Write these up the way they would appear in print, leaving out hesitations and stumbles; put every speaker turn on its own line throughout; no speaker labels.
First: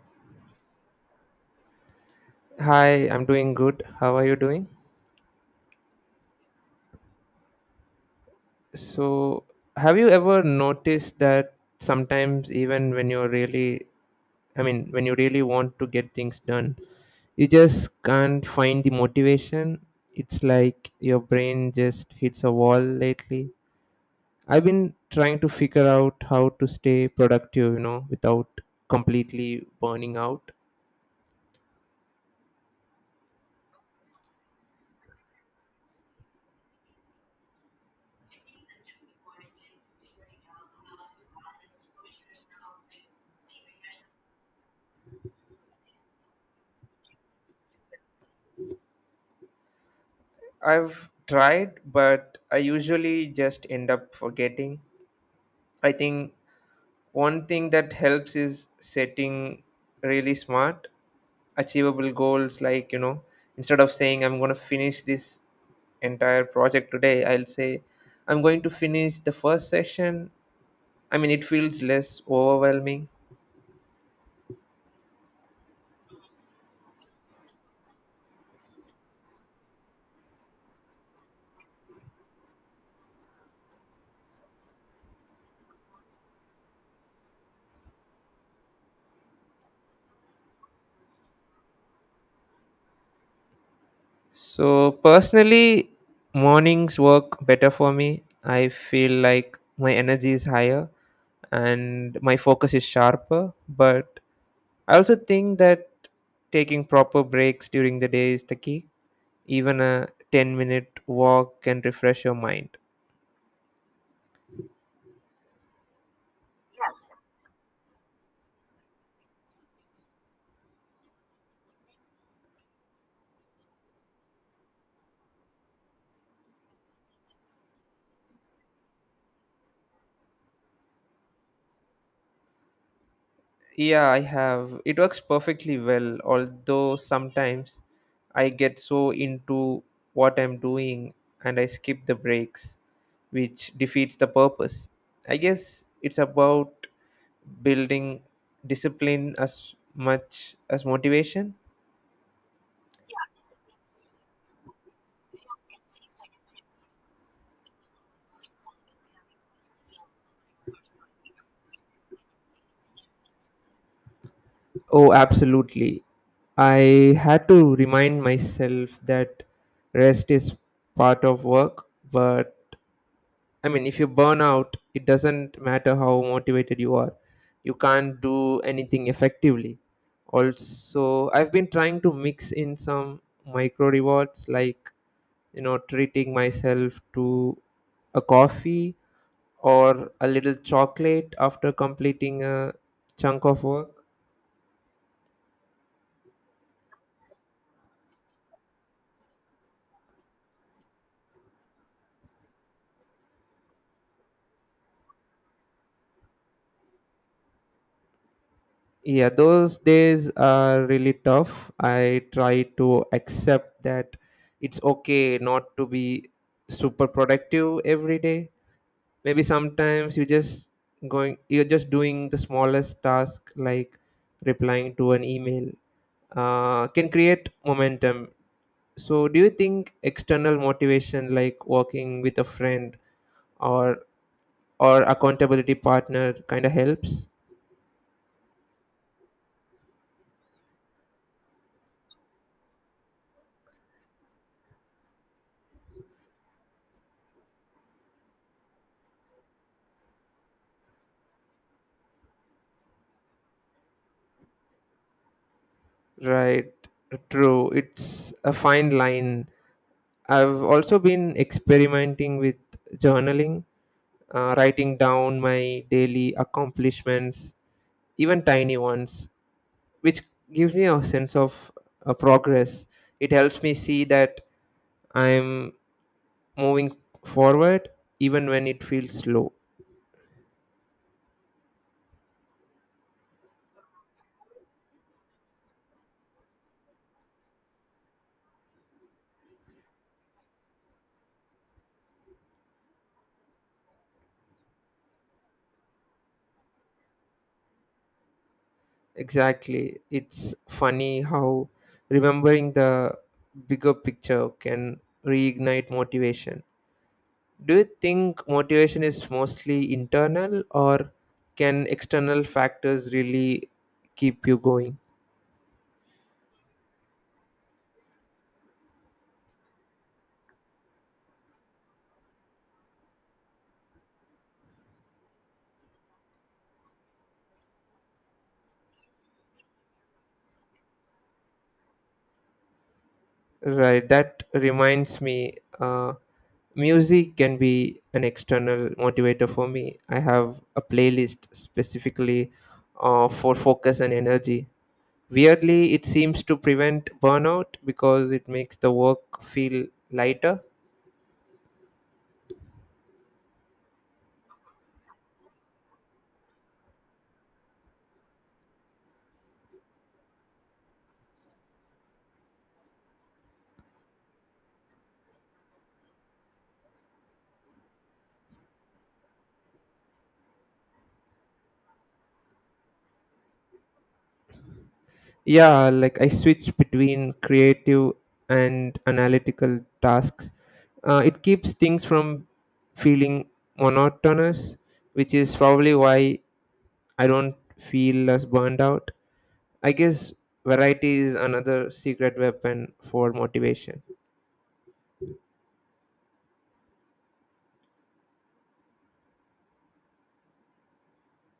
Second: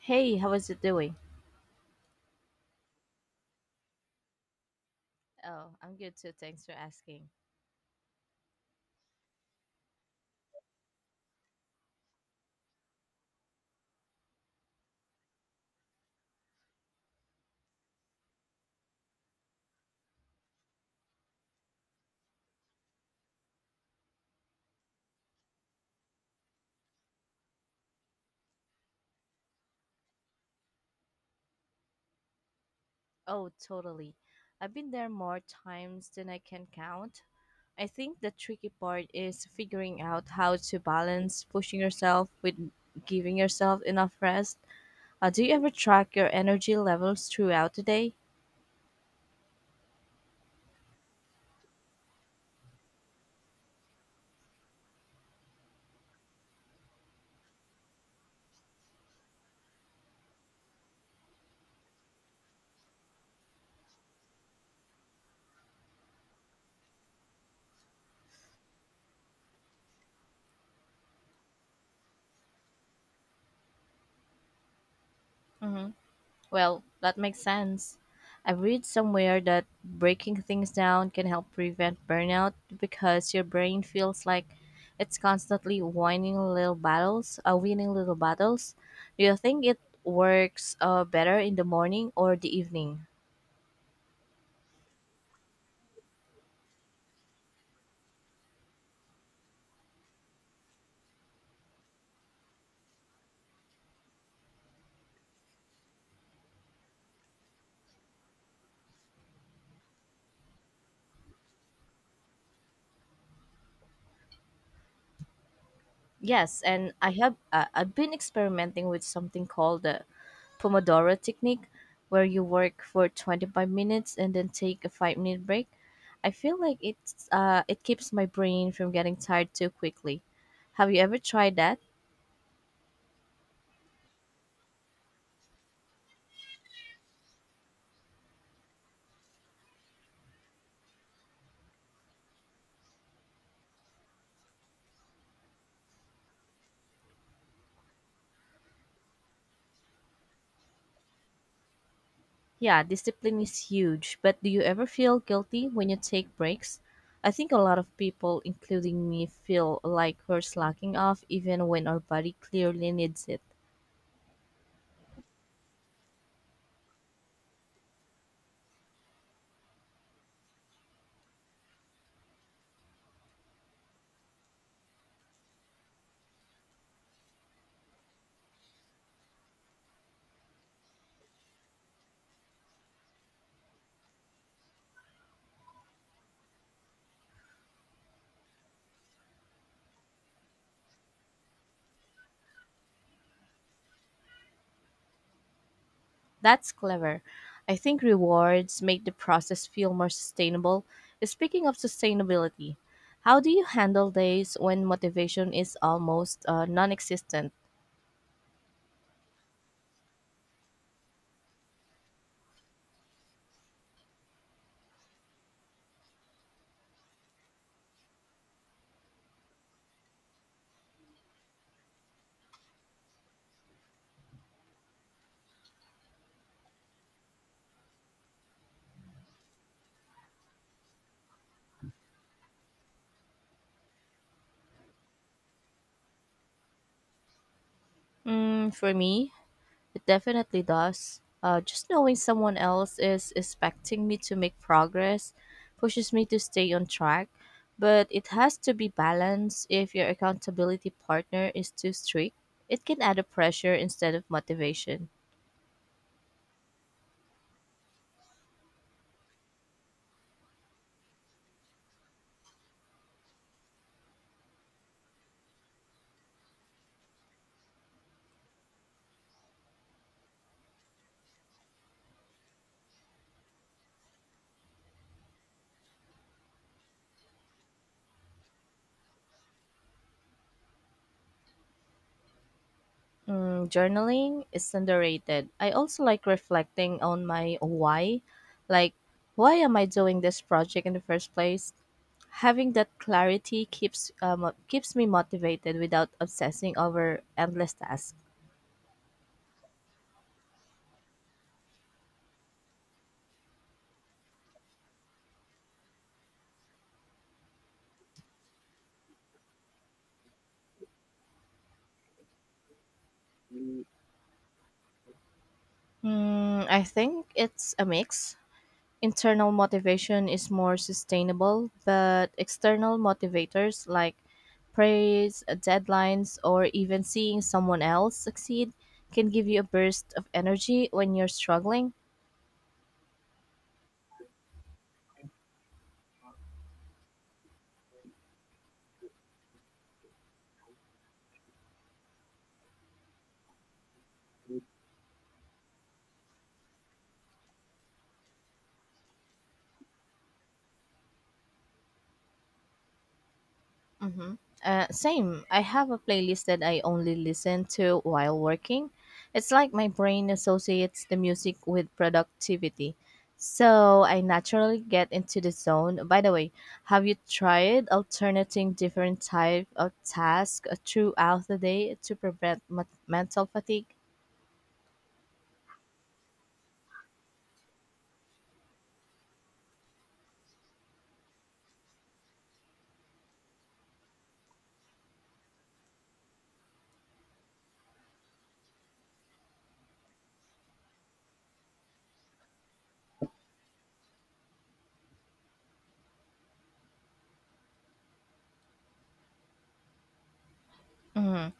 Hey, how is it doing?
Hi, I'm doing good. How are you doing?
Oh, I'm good too. Thanks for asking.
So, have you ever noticed that sometimes, even when you're really, I mean, when you really want to get things done, you just can't find the motivation? It's like your brain just hits a wall lately. I've been trying to figure out how to stay productive, you know, without completely burning out.
Oh, totally. I've been there more times than I can count. I think the tricky part is figuring out how to balance pushing yourself with giving yourself enough rest. Do you ever track your energy levels throughout the day?
I've tried, but I usually just end up forgetting. I think one thing that helps is setting really smart achievable goals, like you know, instead of saying I'm going to finish this entire project today, I'll say I'm going to finish the first session. I mean, it feels less overwhelming.
Mm-hmm. Well, that makes sense. I've read somewhere that breaking things down can help prevent burnout because your brain feels like it's constantly winning little battles. Do you think it works better in the morning or the evening?
So personally, mornings work better for me. I feel like my energy is higher and my focus is sharper, but I also think that taking proper breaks during the day is the key. Even a 10-minute minute walk can refresh your mind.
Yes, and I've been experimenting with something called the Pomodoro technique where you work for 25 minutes and then take a 5-minute break. I feel like it keeps my brain from getting tired too quickly. Have you ever tried that?
Yeah, I have. It works perfectly well, although sometimes I get so into what I'm doing and I skip the breaks, which defeats the purpose. I guess it's about building discipline as much as motivation.
Yeah, discipline is huge, but do you ever feel guilty when you take breaks? I think a lot of people including me feel like we're slacking off even when our body clearly needs it.
Oh, absolutely. I had to remind myself that rest is part of work, but I mean, if you burn out, it doesn't matter how motivated you are. You can't do anything effectively. Also, I've been trying to mix in some micro rewards, like, you know, treating myself to a coffee or a little chocolate after completing a chunk of work.
That's clever. I think rewards make the process feel more sustainable. Speaking of sustainability, how do you handle days when motivation is almost non existent?
Yeah, those days are really tough. I try to accept that it's okay not to be super productive every day. Maybe sometimes you just going you're just doing the smallest task, like replying to an email, can create momentum. So do you think external motivation like working with a friend or accountability partner kind of helps?
Mm, for me, it definitely does. Just knowing someone else is expecting me to make progress pushes me to stay on track, but it has to be balanced if your accountability partner is too strict. It can add a pressure instead of motivation.
Right, true, it's a fine line. I've also been experimenting with journaling, writing down my daily accomplishments, even tiny ones, which gives me a sense of progress. It helps me see that I'm moving forward even when it feels slow.
Mm, journaling is underrated. I also like reflecting on my why. Like, why am I doing this project in the first place? Having that clarity keeps me motivated without obsessing over endless tasks.
Exactly. It's funny how remembering the bigger picture can reignite motivation. Do you think motivation is mostly internal, or can external factors really keep you going?
Mm, I think it's a mix. Internal motivation is more sustainable, but external motivators like praise, deadlines, or even seeing someone else succeed can give you a burst of energy when you're struggling.
Right, that reminds me, uh, music can be an external motivator for me. I have a playlist specifically for focus and energy. Weirdly, it seems to prevent burnout because it makes the work feel lighter.
Mm-hmm. Same. I have a playlist that I only listen to while working. It's like my brain associates the music with productivity. So I naturally get into the zone. By the way, have you tried alternating different type of tasks throughout the day to prevent mental fatigue?
Yeah, like I switch between creative and analytical tasks. It keeps things from feeling monotonous, which is probably why I don't feel as burned out. I guess variety is another secret weapon for motivation.
Mhm.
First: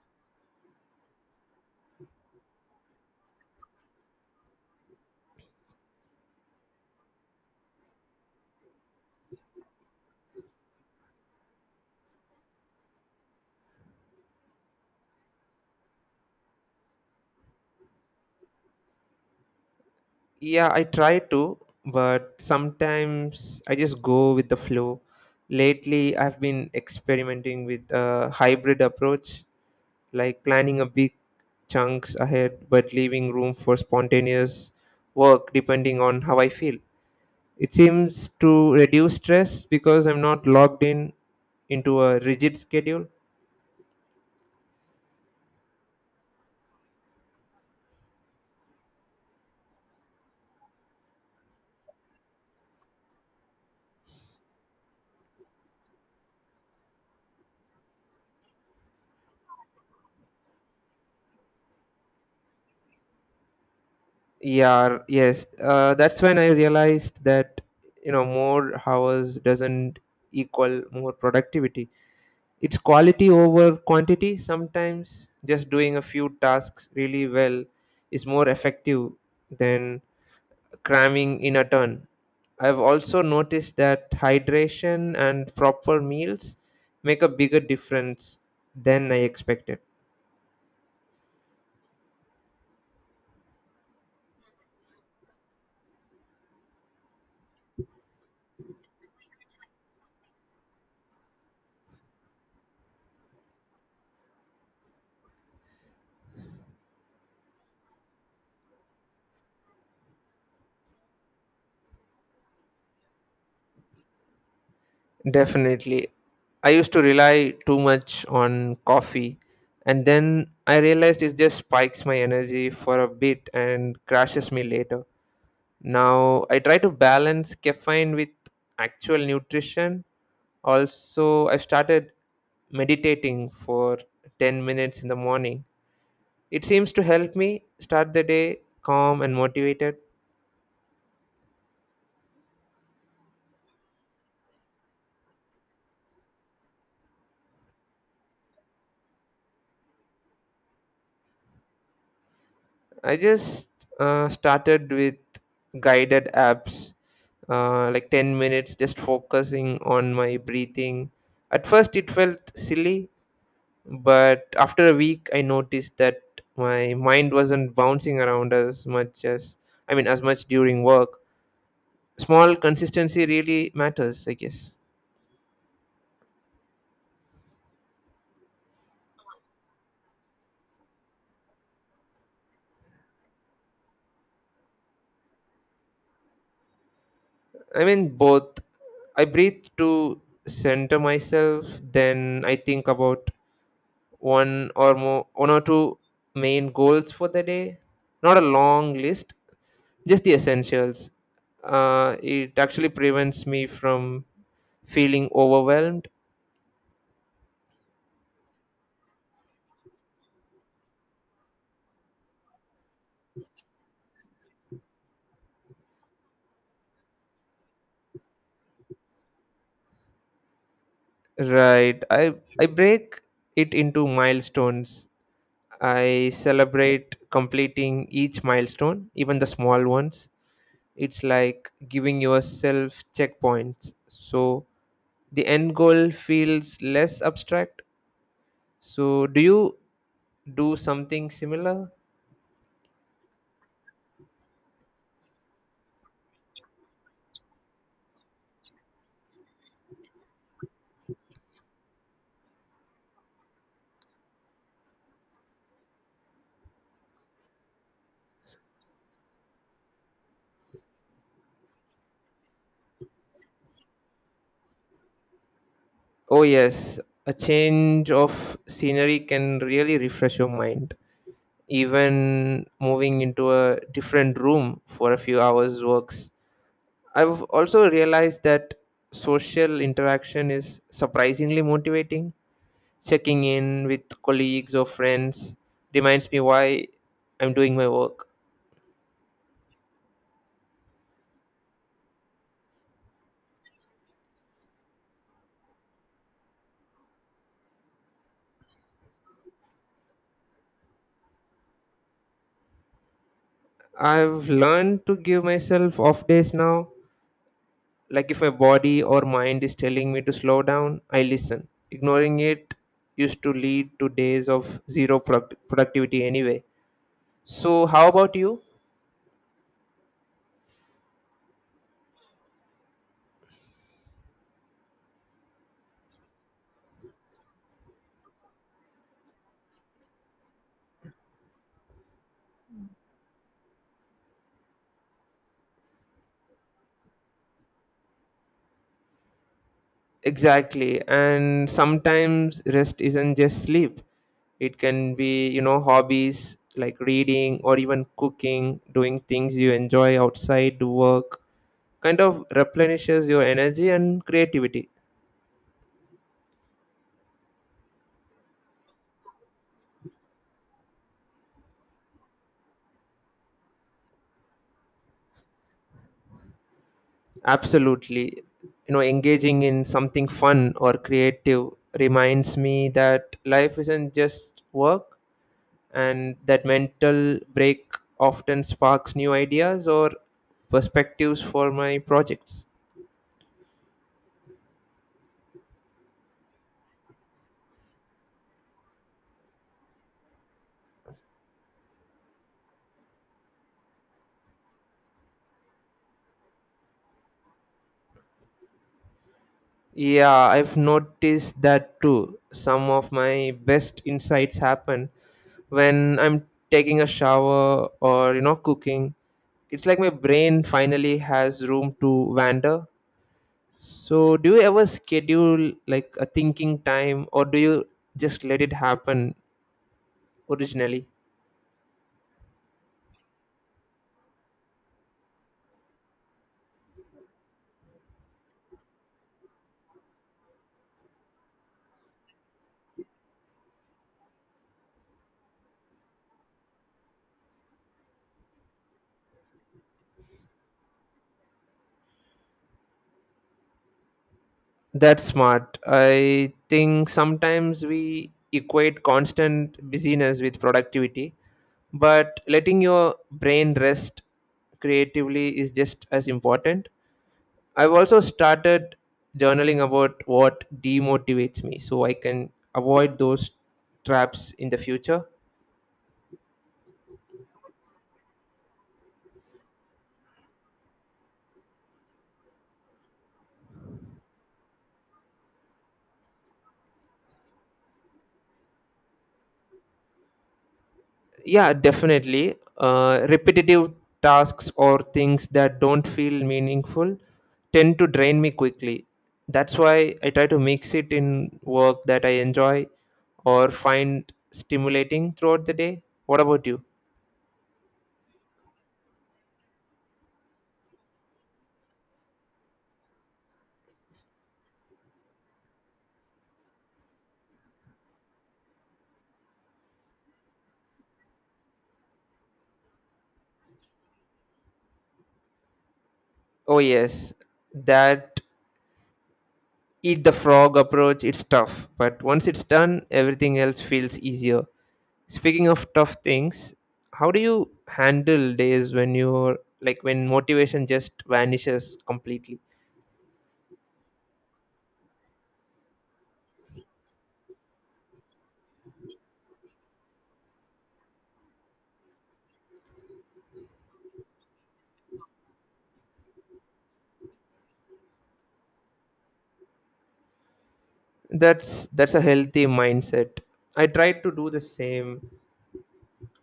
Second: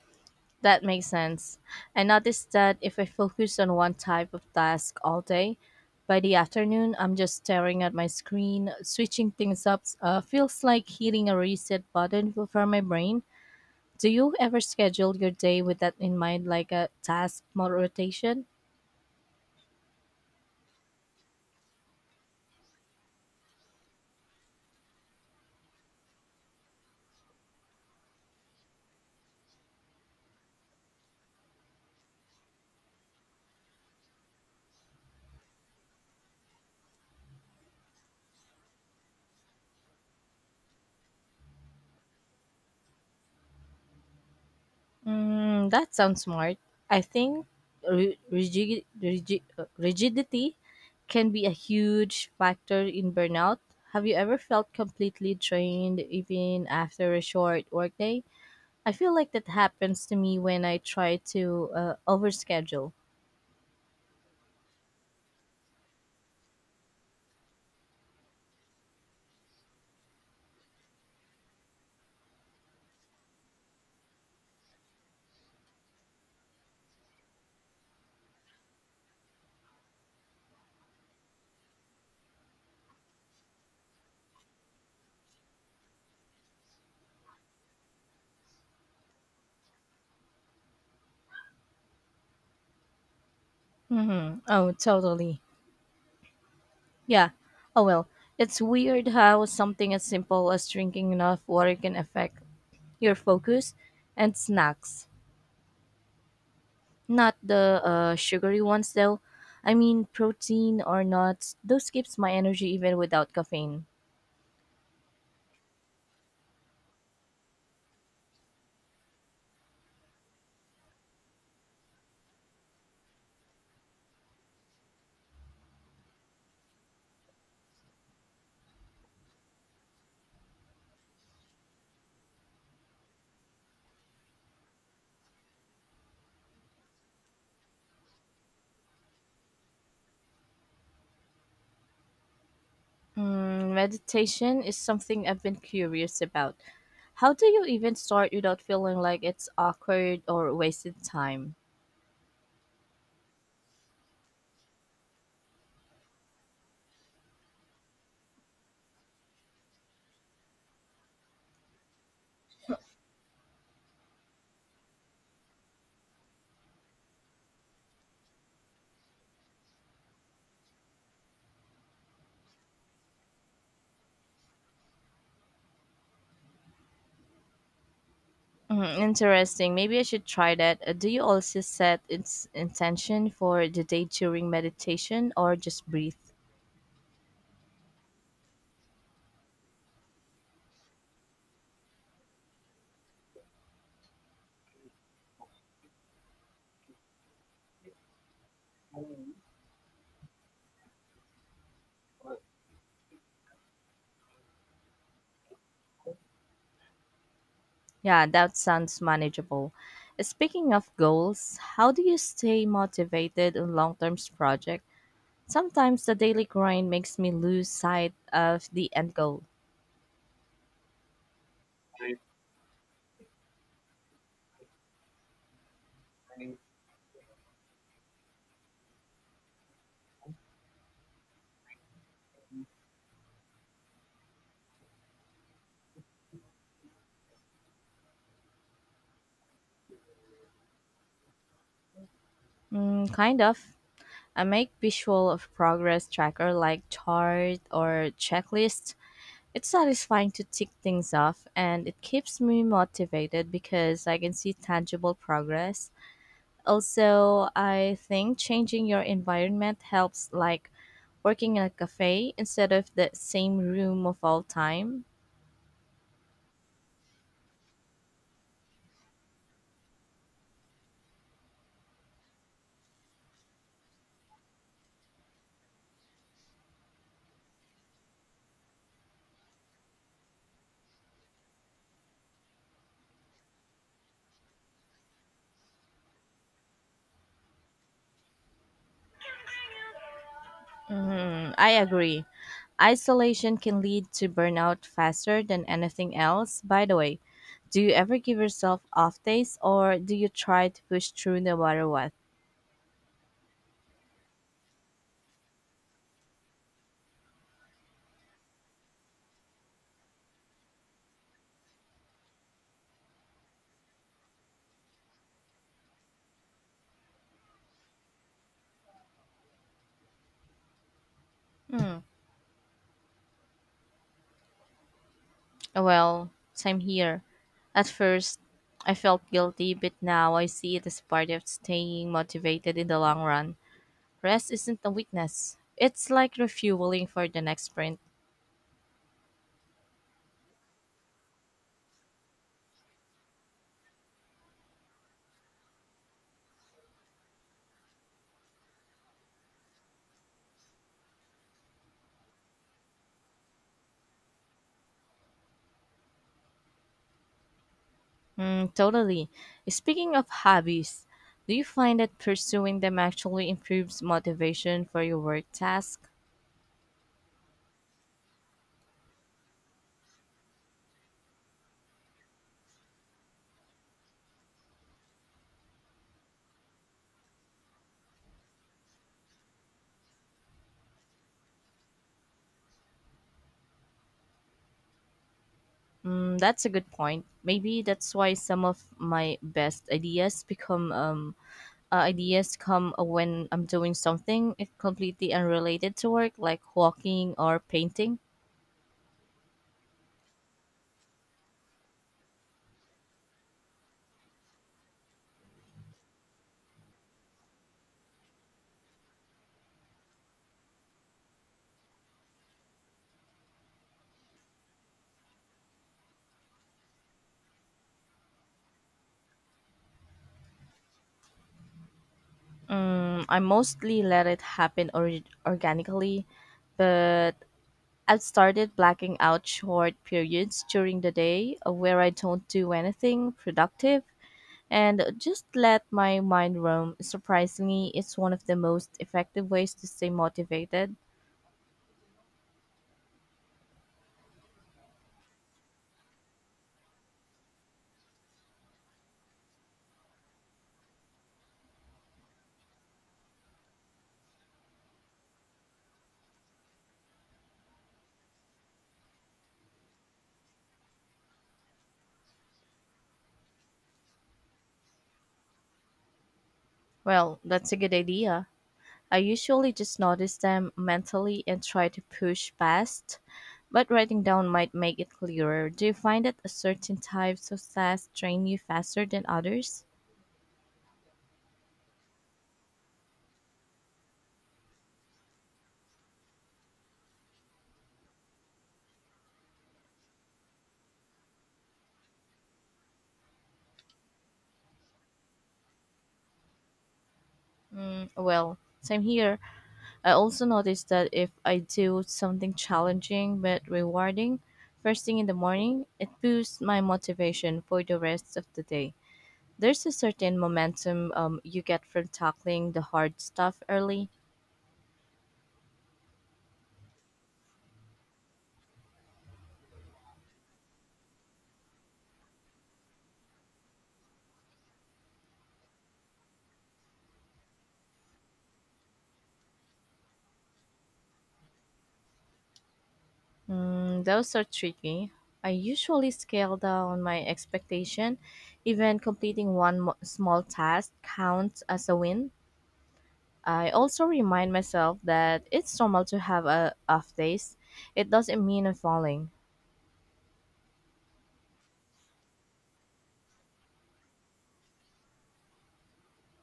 That makes sense. I noticed that if I focus on one type of task all day, by the afternoon, I'm just staring at my screen. Switching things up feels like hitting a reset button for my brain. Do you ever schedule your day with that in mind, like a task mod rotation?
Yeah, I try to, but sometimes I just go with the flow. Lately, I've been experimenting with a hybrid approach, like planning a big chunks ahead but leaving room for spontaneous work depending on how I feel. It seems to reduce stress because I'm not locked in into a rigid schedule.
Mm, that sounds smart. I think rigidity can be a huge factor in burnout. Have you ever felt completely drained even after a short workday? I feel like that happens to me when I try to overschedule.
Yeah, yes. That's when I realized that, you know, more hours doesn't equal more productivity. It's quality over quantity. Sometimes just doing a few tasks really well is more effective than cramming in a ton. I've also noticed that hydration and proper meals make a bigger difference than I expected.
Mm-hmm. Oh, totally. Yeah. Oh, well, it's weird how something as simple as drinking enough water can affect your focus and snacks. Not the sugary ones though. I mean, protein or nuts. Those keeps my energy even without caffeine.
Definitely. I used to rely too much on coffee, and then I realized it just spikes my energy for a bit and crashes me later. Now I try to balance caffeine with actual nutrition. Also, I started meditating for 10 minutes in the morning. It seems to help me start the day calm and motivated.
Mm, meditation is something I've been curious about. How do you even start without feeling like it's awkward or wasted time?
I just started with guided apps, like 10 minutes just focusing on my breathing. At first, it felt silly, but after a week, I noticed that my mind wasn't bouncing around I mean, as much during work. Small consistency really matters, I guess.
Mm, interesting. Maybe I should try that. Do you also set its intention for the day during meditation or just breathe?
I mean, both. I breathe to center myself, then I think about one or two main goals for the day, not a long list, just the essentials. It actually prevents me from feeling overwhelmed.
Yeah, that sounds manageable. Speaking of goals, how do you stay motivated on long-term project? Sometimes the daily grind makes me lose sight of the end goal.
Right, I break it into milestones. I celebrate completing each milestone, even the small ones. It's like giving yourself checkpoints so the end goal feels less abstract. So do you do something similar?
Mm, kind of. I make visual of progress tracker like chart or checklist. It's satisfying to tick things off and it keeps me motivated because I can see tangible progress. Also, I think changing your environment helps like working in a cafe instead of the same room of all time?
Oh, yes, a change of scenery can really refresh your mind. Even moving into a different room for a few hours works. I've also realized that social interaction is surprisingly motivating. Checking in with colleagues or friends reminds me why I'm doing my work.
Mm, I agree. Isolation can lead to burnout faster than anything else. By the way, do you ever give yourself off days or do you try to push through no matter what?
I've learned to give myself off days now. Like, if my body or mind is telling me to slow down, I listen. Ignoring it used to lead to days of zero productivity anyway. So, how about you?
Hmm. Well, same here. At first, I felt guilty, but now I see it as part of staying motivated in the long run. Rest isn't a weakness, it's like refueling for the next sprint.
Exactly. And sometimes rest isn't just sleep, it can be, you know, hobbies like reading or even cooking. Doing things you enjoy outside work kind of replenishes your energy and creativity.
Mm, totally. Speaking of hobbies, do you find that pursuing them actually improves motivation for your work task?
Absolutely. You know, engaging in something fun or creative reminds me that life isn't just work, and that mental break often sparks new ideas or perspectives for my projects.
Mm, that's a good point. Maybe that's why some of my best ideas come when I'm doing something completely unrelated to work, like walking or painting.
Yeah, I've noticed that too. Some of my best insights happen when I'm taking a shower or, you know, cooking. It's like my brain finally has room to wander. So, do you ever schedule like a thinking time, or do you just let it happen originally?
Mm, I mostly let it happen organically, but I've started blacking out short periods during the day where I don't do anything productive and just let my mind roam. Surprisingly, it's one of the most effective ways to stay motivated.
That's smart. I think sometimes we equate constant busyness with productivity, but letting your brain rest creatively is just as important. I've also started journaling about what demotivates me so I can avoid those traps in the future.
Well, that's a good idea. I usually just notice them mentally and try to push past, but writing down might make it clearer. Do you find that a certain types of tasks train you faster than others?
Yeah, definitely. Repetitive tasks or things that don't feel meaningful tend to drain me quickly. That's why I try to mix it in work that I enjoy or find stimulating throughout the day. What about you?
Mm, well, same here. I also noticed that if I do something challenging but rewarding first thing in the morning, it boosts my motivation for the rest of the day. There's a certain momentum you get from tackling the hard stuff early.
Oh, yes, that eat the frog approach, it's tough, but once it's done, everything else feels easier. Speaking of tough things, how do you handle days when you're like when motivation just vanishes completely?
Mm, those are tricky. I usually scale down my expectation. Even completing one small task counts as a win. I also remind myself that it's normal to have a off days. It doesn't mean I'm falling.
That's a healthy mindset. I try to do the same.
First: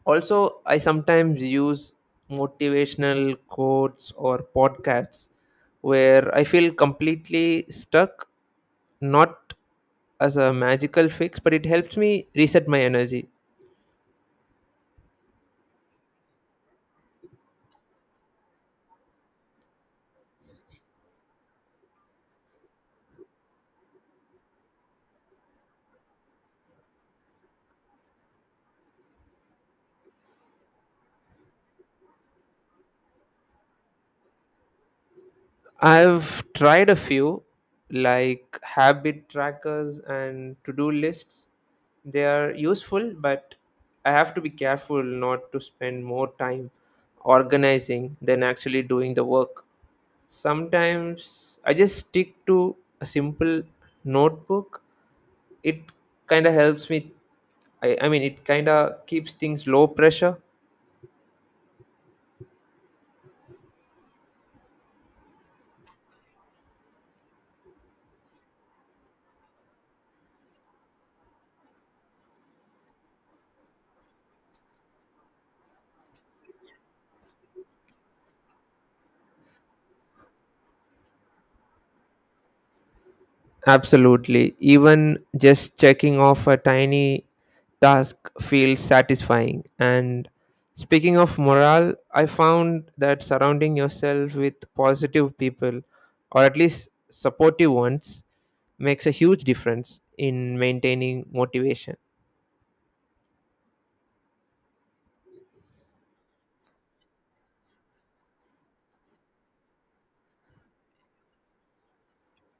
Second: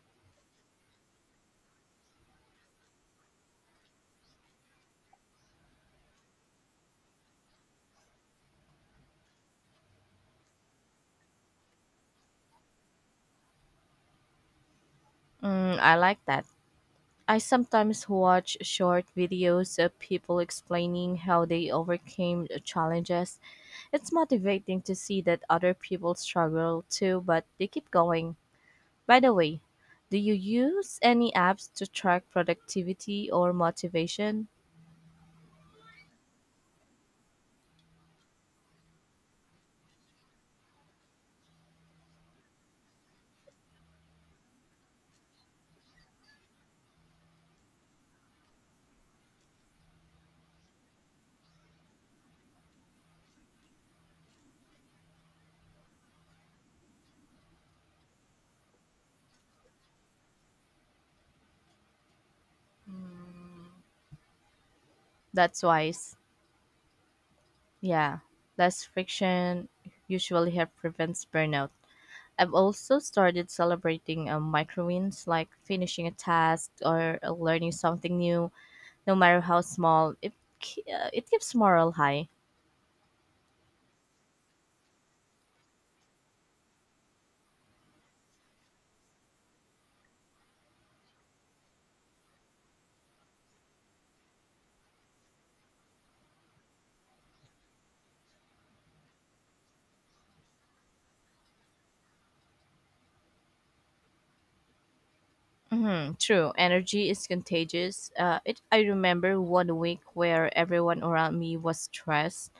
Also, I sometimes use motivational quotes or podcasts where I feel completely stuck, not as a magical fix, but it helps me reset my energy.
Mm, I like that. I sometimes watch short videos of people explaining how they overcame the challenges. It's motivating to see that other people struggle too, but they keep going. By the way, do you use any apps to track productivity or motivation?
I've tried a few, like habit trackers and to do lists. They are useful, but I have to be careful not to spend more time organizing than actually doing the work. Sometimes I just stick to a simple notebook. It kind of helps me. I mean, it kind of keeps things low pressure.
Mm, that's wise. Yeah, less friction usually help prevents burnout. I've also started celebrating micro wins like finishing a task or learning something new, no matter how small. It keeps morale high.
Absolutely. Even just checking off a tiny task feels satisfying. And speaking of morale, I found that surrounding yourself with positive people, or at least supportive ones, makes a huge difference in maintaining motivation.
Hmm, true, energy is contagious. I remember one week where everyone around me was stressed,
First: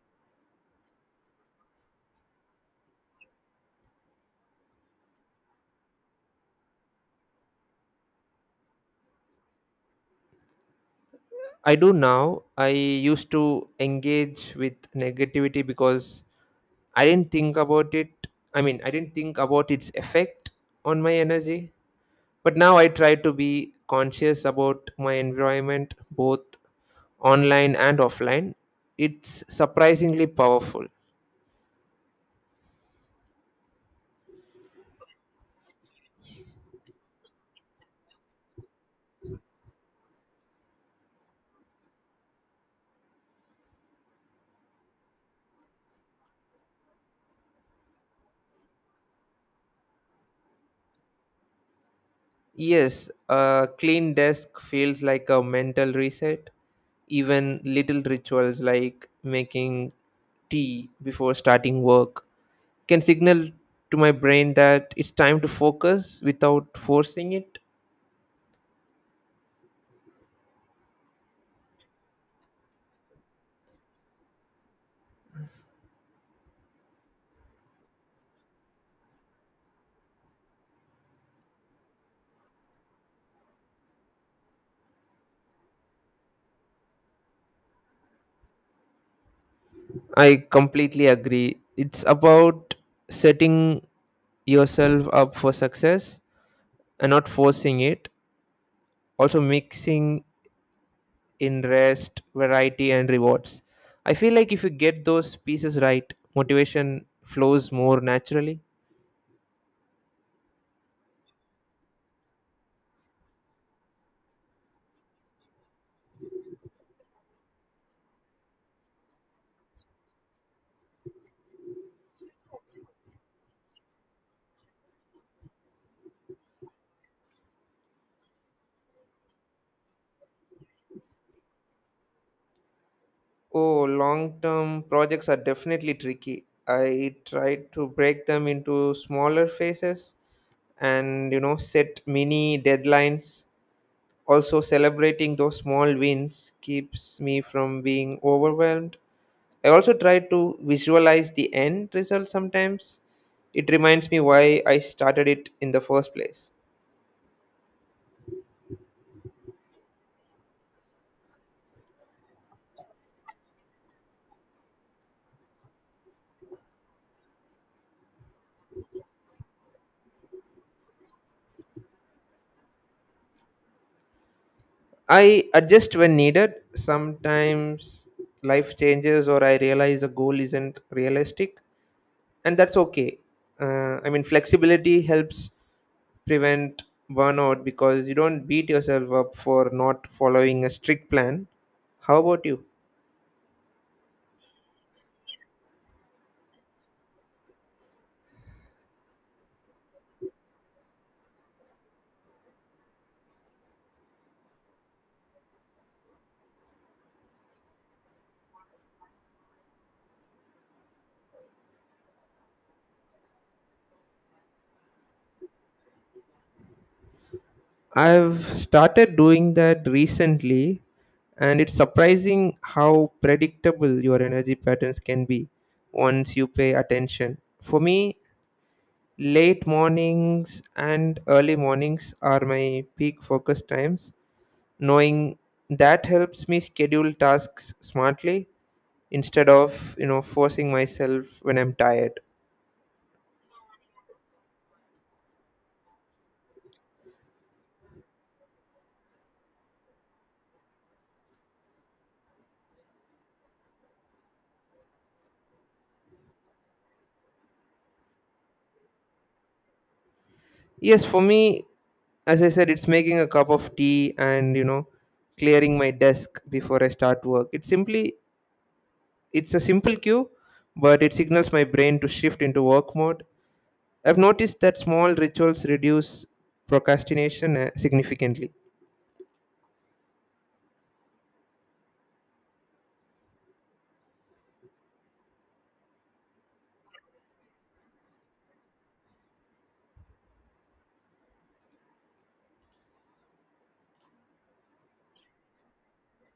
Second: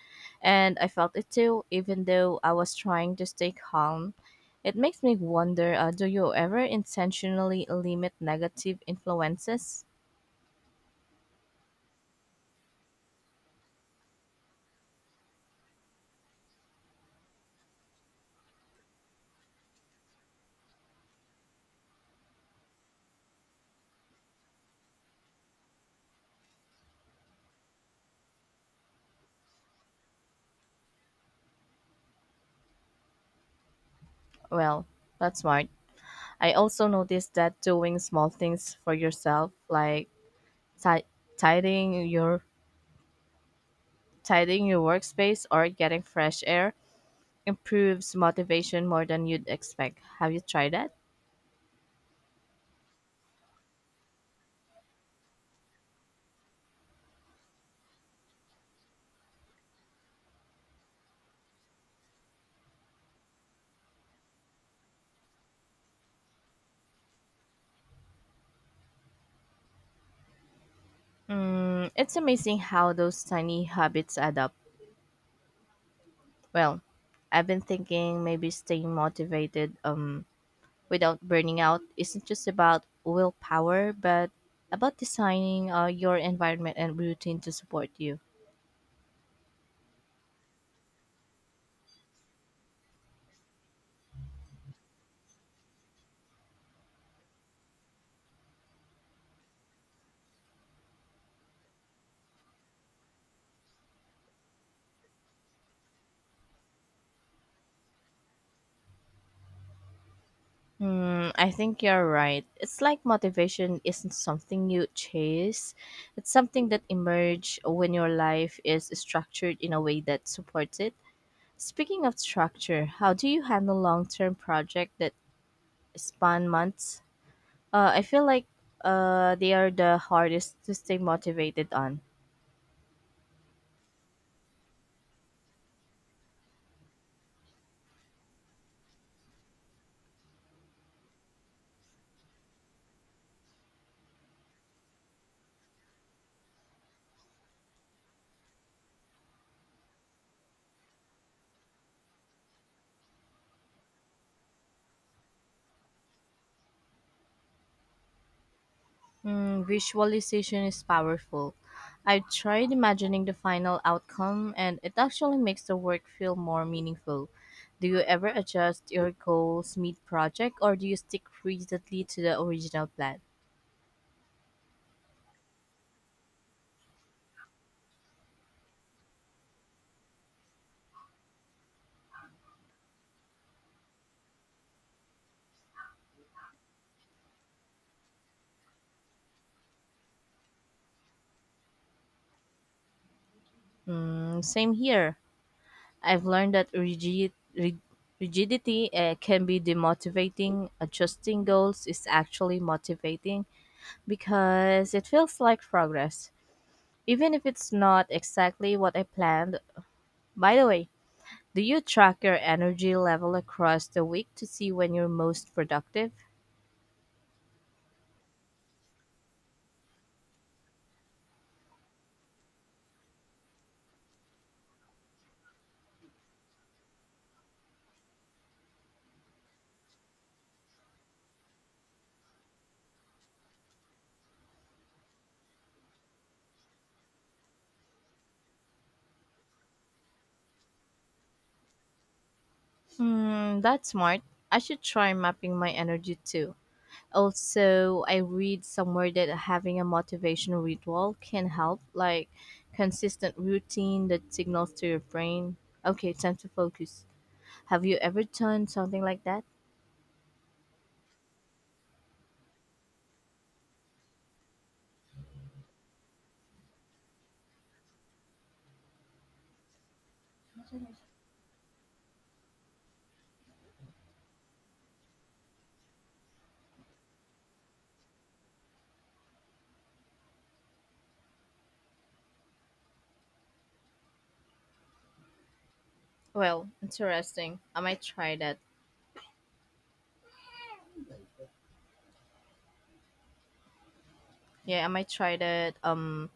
and I felt it too, even though I was trying to stay calm. It makes me wonder do you ever intentionally limit negative influences?
I do now. I used to engage with negativity because I didn't think about it. I mean, I didn't think about its effect on my energy. But now I try to be conscious about my environment, both online and offline. It's surprisingly powerful.
Well, that's smart. I also noticed that doing small things for yourself, like ti- tidying your tidying your workspace or getting fresh air, improves motivation more than you'd expect. Have you tried that?
Yes, a clean desk feels like a mental reset. Even little rituals like making tea before starting work can signal to my brain that it's time to focus without forcing it.
Mm, it's amazing how those tiny habits add up. Well, I've been thinking maybe staying motivated without burning out isn't just about willpower, but about designing your environment and routine to support you.
I completely agree. It's about setting yourself up for success and not forcing it, also mixing in rest, variety and rewards. I feel like if you get those pieces right, motivation flows more naturally.
Hmm, I think you're right. It's like motivation isn't something you chase. It's something that emerges when your life is structured in a way that supports it. Speaking of structure, how do you handle long-term projects that span months? I feel like they are the hardest to stay motivated on.
Oh, long term projects are definitely tricky. I tried to break them into smaller phases and, you know, set mini deadlines. Also, celebrating those small wins keeps me from being overwhelmed. I also try to visualize the end result sometimes. It reminds me why I started it in the first place.
Mm, visualization is powerful. I tried imagining the final outcome, and it actually makes the work feel more meaningful. Do you ever adjust your goals mid project, or do you stick rigidly to the original plan?
I adjust when needed. Sometimes life changes or I realize a goal isn't realistic, and that's okay. I mean, flexibility helps prevent burnout because you don't beat yourself up for not following a strict plan. How about you?
Mm, same here. I've learned that rigidity can be demotivating. Adjusting goals is actually motivating because it feels like progress, even if it's not exactly what I planned. By the way, do you track your energy level across the week to see when you're most productive?
I've started doing that recently, and it's surprising how predictable your energy patterns can be once you pay attention. For me, late mornings and early mornings are my peak focus times. Knowing that helps me schedule tasks smartly instead of, you know, forcing myself when I'm tired.
Hmm, that's smart. I should try mapping my energy too. Also, I read somewhere that having a motivation ritual can help, like consistent routine that signals to your brain, okay, time to focus. Have you ever done something like that?
Yes, for me, as I said, it's making a cup of tea and, you know, clearing my desk before I start work. It's a simple cue, but it signals my brain to shift into work mode. I've noticed that small rituals reduce procrastination significantly.
Well, interesting. I might try that. Yeah, I might try that.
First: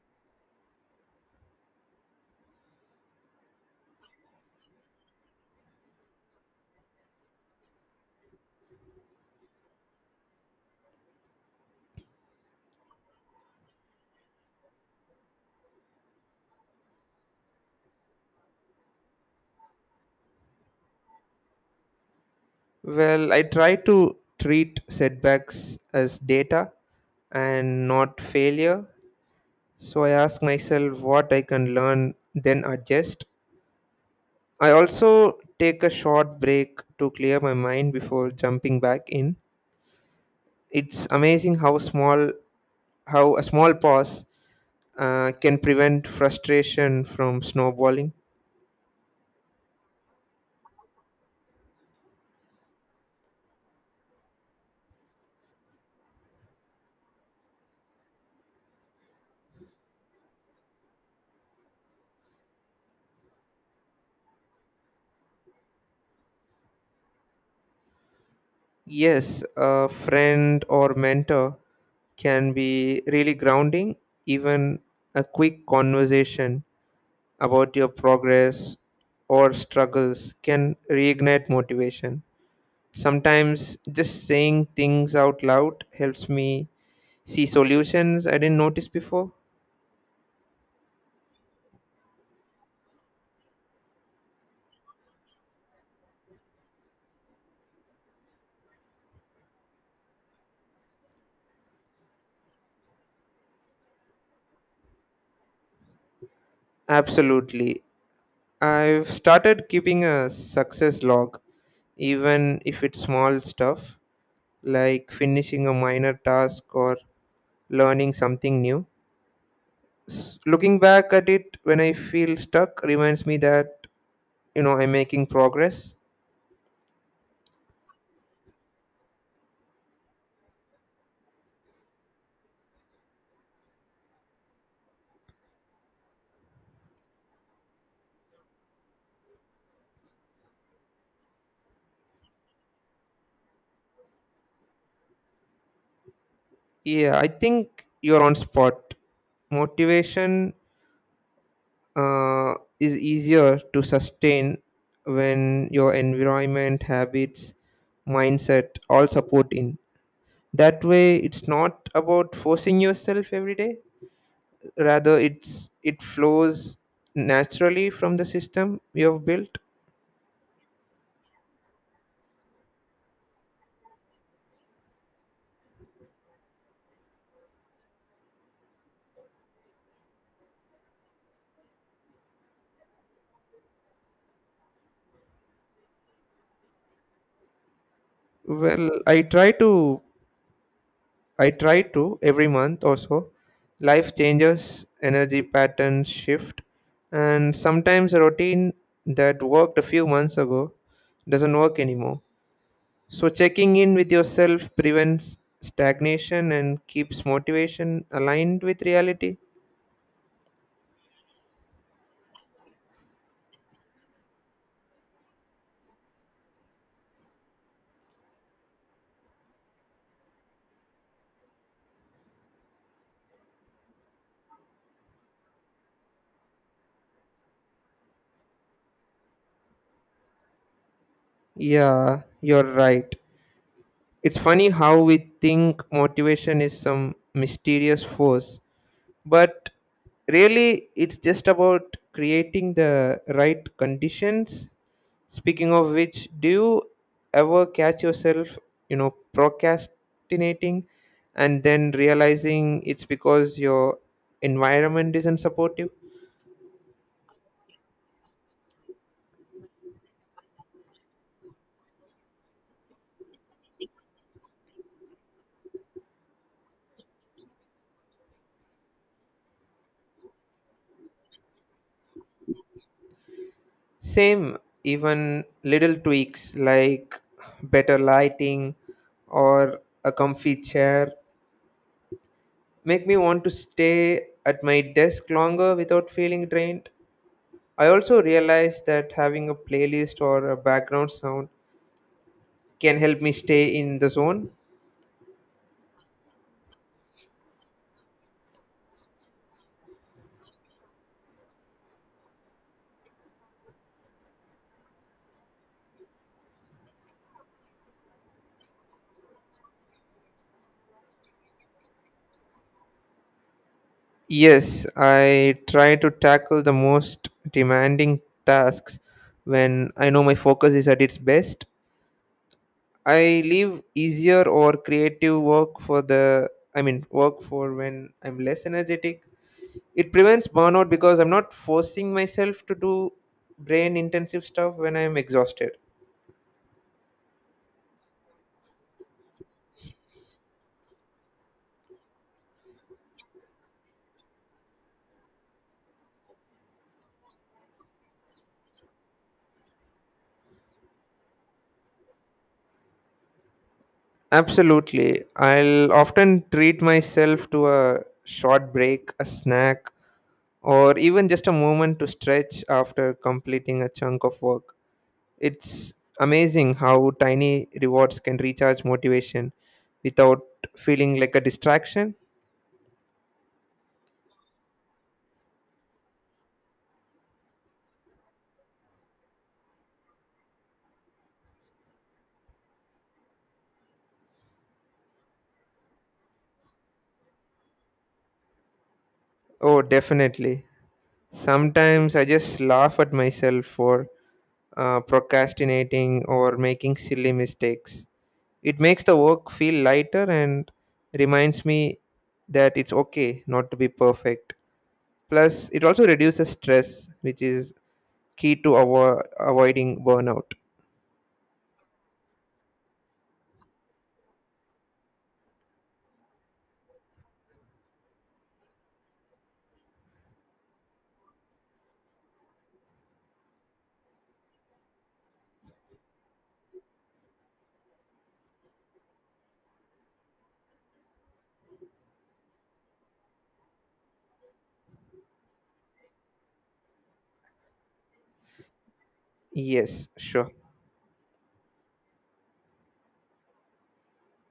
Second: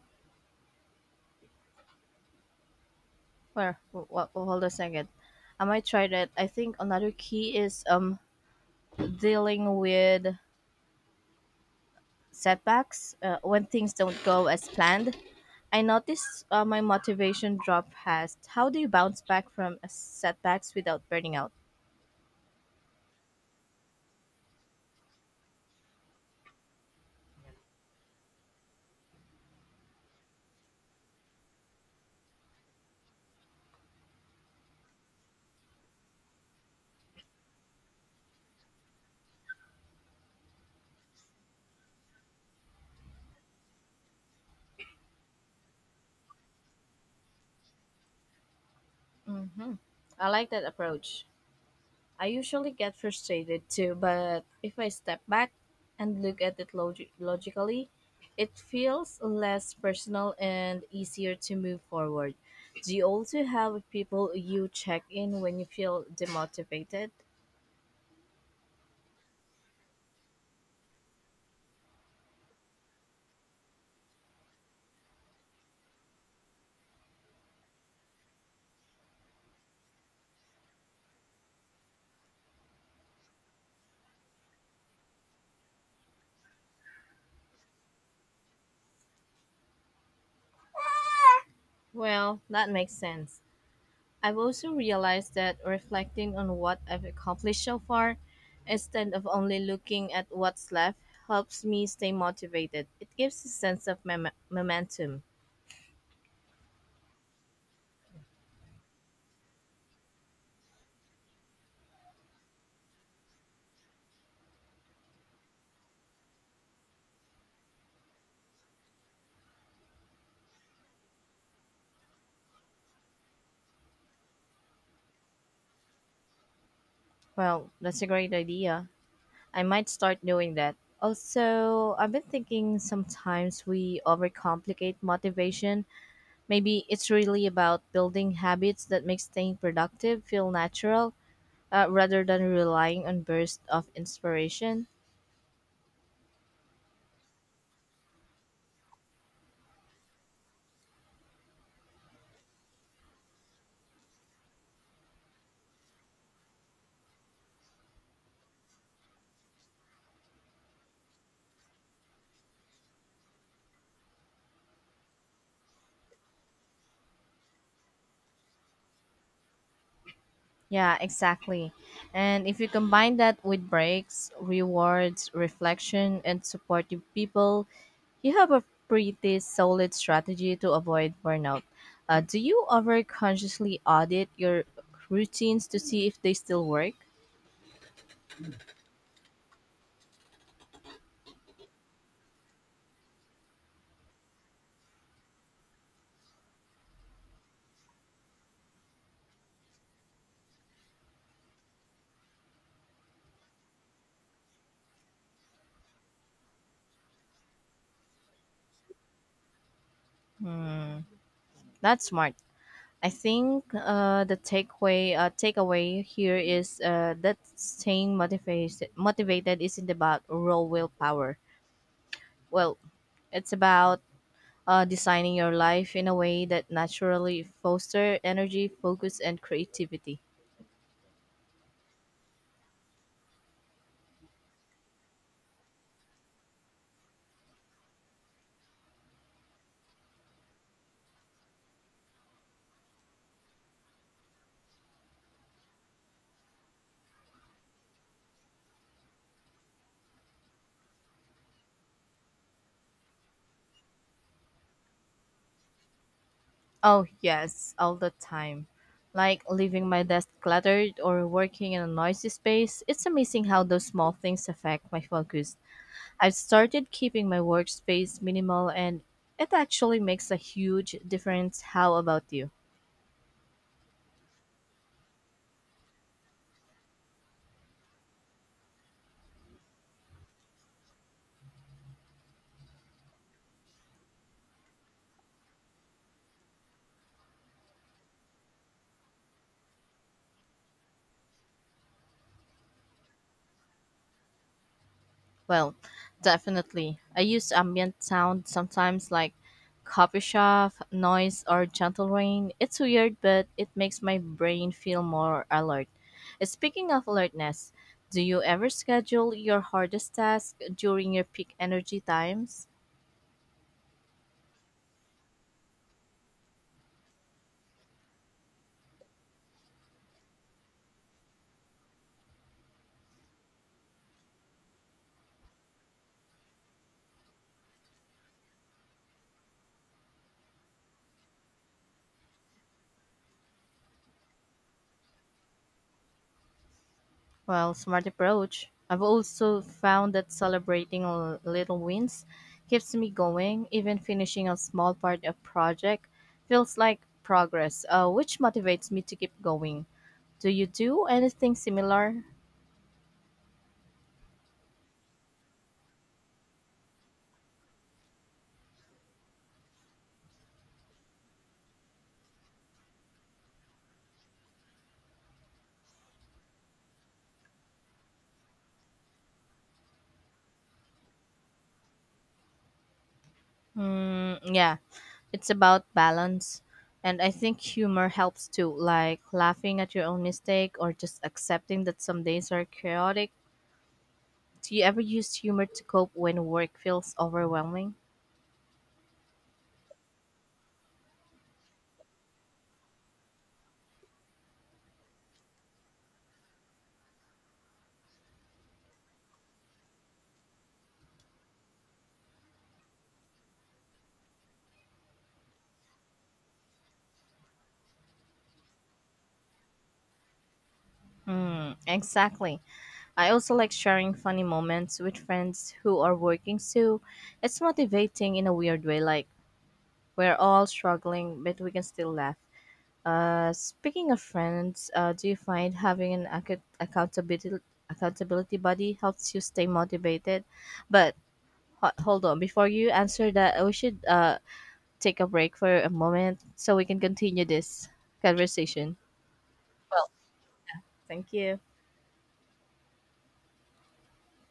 Where? Well, hold a second. I might try that. I think another key is dealing with setbacks when things don't go as planned. I noticed my motivation drop fast. How do you bounce back from setbacks without burning out?
Well, I try to treat setbacks as data and not failure. So I ask myself what I can learn, then adjust. I also take a short break to clear my mind before jumping back in. It's amazing how a small pause can prevent frustration from snowballing.
Hmm, I like that approach. I usually get frustrated too, but if I step back and look at it logically, it feels less personal and easier to move forward. Do you also have people you check in when you feel demotivated?
Yes, a friend or mentor can be really grounding. Even a quick conversation about your progress or struggles can reignite motivation. Sometimes just saying things out loud helps me see solutions I didn't notice before.
Well, that makes sense. I've also realized that reflecting on what I've accomplished so far, instead of only looking at what's left, helps me stay motivated. It gives a sense of momentum.
Absolutely. I've started keeping a success log, even if it's small stuff like finishing a minor task or learning something new. Looking back at it when I feel stuck reminds me that, you know, I'm making progress.
Well, that's a great idea. I might start doing that. Also, I've been thinking sometimes we overcomplicate motivation. Maybe it's really about building habits that make staying productive feel natural rather than relying on bursts of inspiration.
Yeah, I think you're on spot. Motivation is easier to sustain when your environment, habits, mindset all support in. That way, it's not about forcing yourself every day. Rather, it flows naturally from the system you have built.
Yeah, exactly. And if you combine that with breaks, rewards, reflection, and supportive people, you have a pretty solid strategy to avoid burnout. Do you ever consciously audit your routines to see if they still work?
Well, I try to every month or so. Life changes, energy patterns shift, and sometimes a routine that worked a few months ago doesn't work anymore. So checking in with yourself prevents stagnation and keeps motivation aligned with reality.
Hmm, that's smart. I think the takeaway here is that staying motivated isn't about raw willpower. Well, it's about designing your life in a way that naturally foster energy, focus, and creativity.
Yeah, you're right. It's funny how we think motivation is some mysterious force, but really it's just about creating the right conditions. Speaking of which, do you ever catch yourself, you know, procrastinating and then realizing it's because your environment isn't supportive?
Oh, yes, all the time. Like leaving my desk cluttered or working in a noisy space, it's amazing how those small things affect my focus. I've started keeping my workspace minimal and it actually makes a huge difference. How about you?
Same, even little tweaks like better lighting or a comfy chair make me want to stay at my desk longer without feeling drained. I also realize that having a playlist or a background sound can help me stay in the zone.
Well, definitely. I use ambient sound sometimes like coffee shop noise or gentle rain. It's weird, but it makes my brain feel more alert. Speaking of alertness, do you ever schedule your hardest task during your peak energy times?
Yes, I try to tackle the most demanding tasks when I know my focus is at its best. I leave easier or creative work for the I mean work for when I'm less energetic. It prevents burnout because I'm not forcing myself to do brain intensive stuff when I'm exhausted.
Well, smart approach. I've also found that celebrating little wins keeps me going. Even finishing a small part of project feels like progress, which motivates me to keep going. Do you do anything similar?
Absolutely. I'll often treat myself to a short break, a snack, or even just a moment to stretch after completing a chunk of work. It's amazing how tiny rewards can recharge motivation without feeling like a distraction.
Mm, yeah, it's about balance. And I think humor helps too, like laughing at your own mistake or just accepting that some days are chaotic. Do you ever use humor to cope when work feels overwhelming?
Oh, definitely. Sometimes I just laugh at myself for procrastinating or making silly mistakes. It makes the work feel lighter and reminds me that it's okay not to be perfect. Plus, it also reduces stress, which is key to avoiding burnout.
Mm, exactly. I also like sharing funny moments with friends who are working, so it's motivating in a weird way. Like, we're all struggling, but we can still laugh. Speaking of friends, do you find having an accountability buddy helps you stay motivated? But hold on, before you answer that, we should take a break for a moment so we can continue this conversation.
Yes,
Well,
sure.
thank you.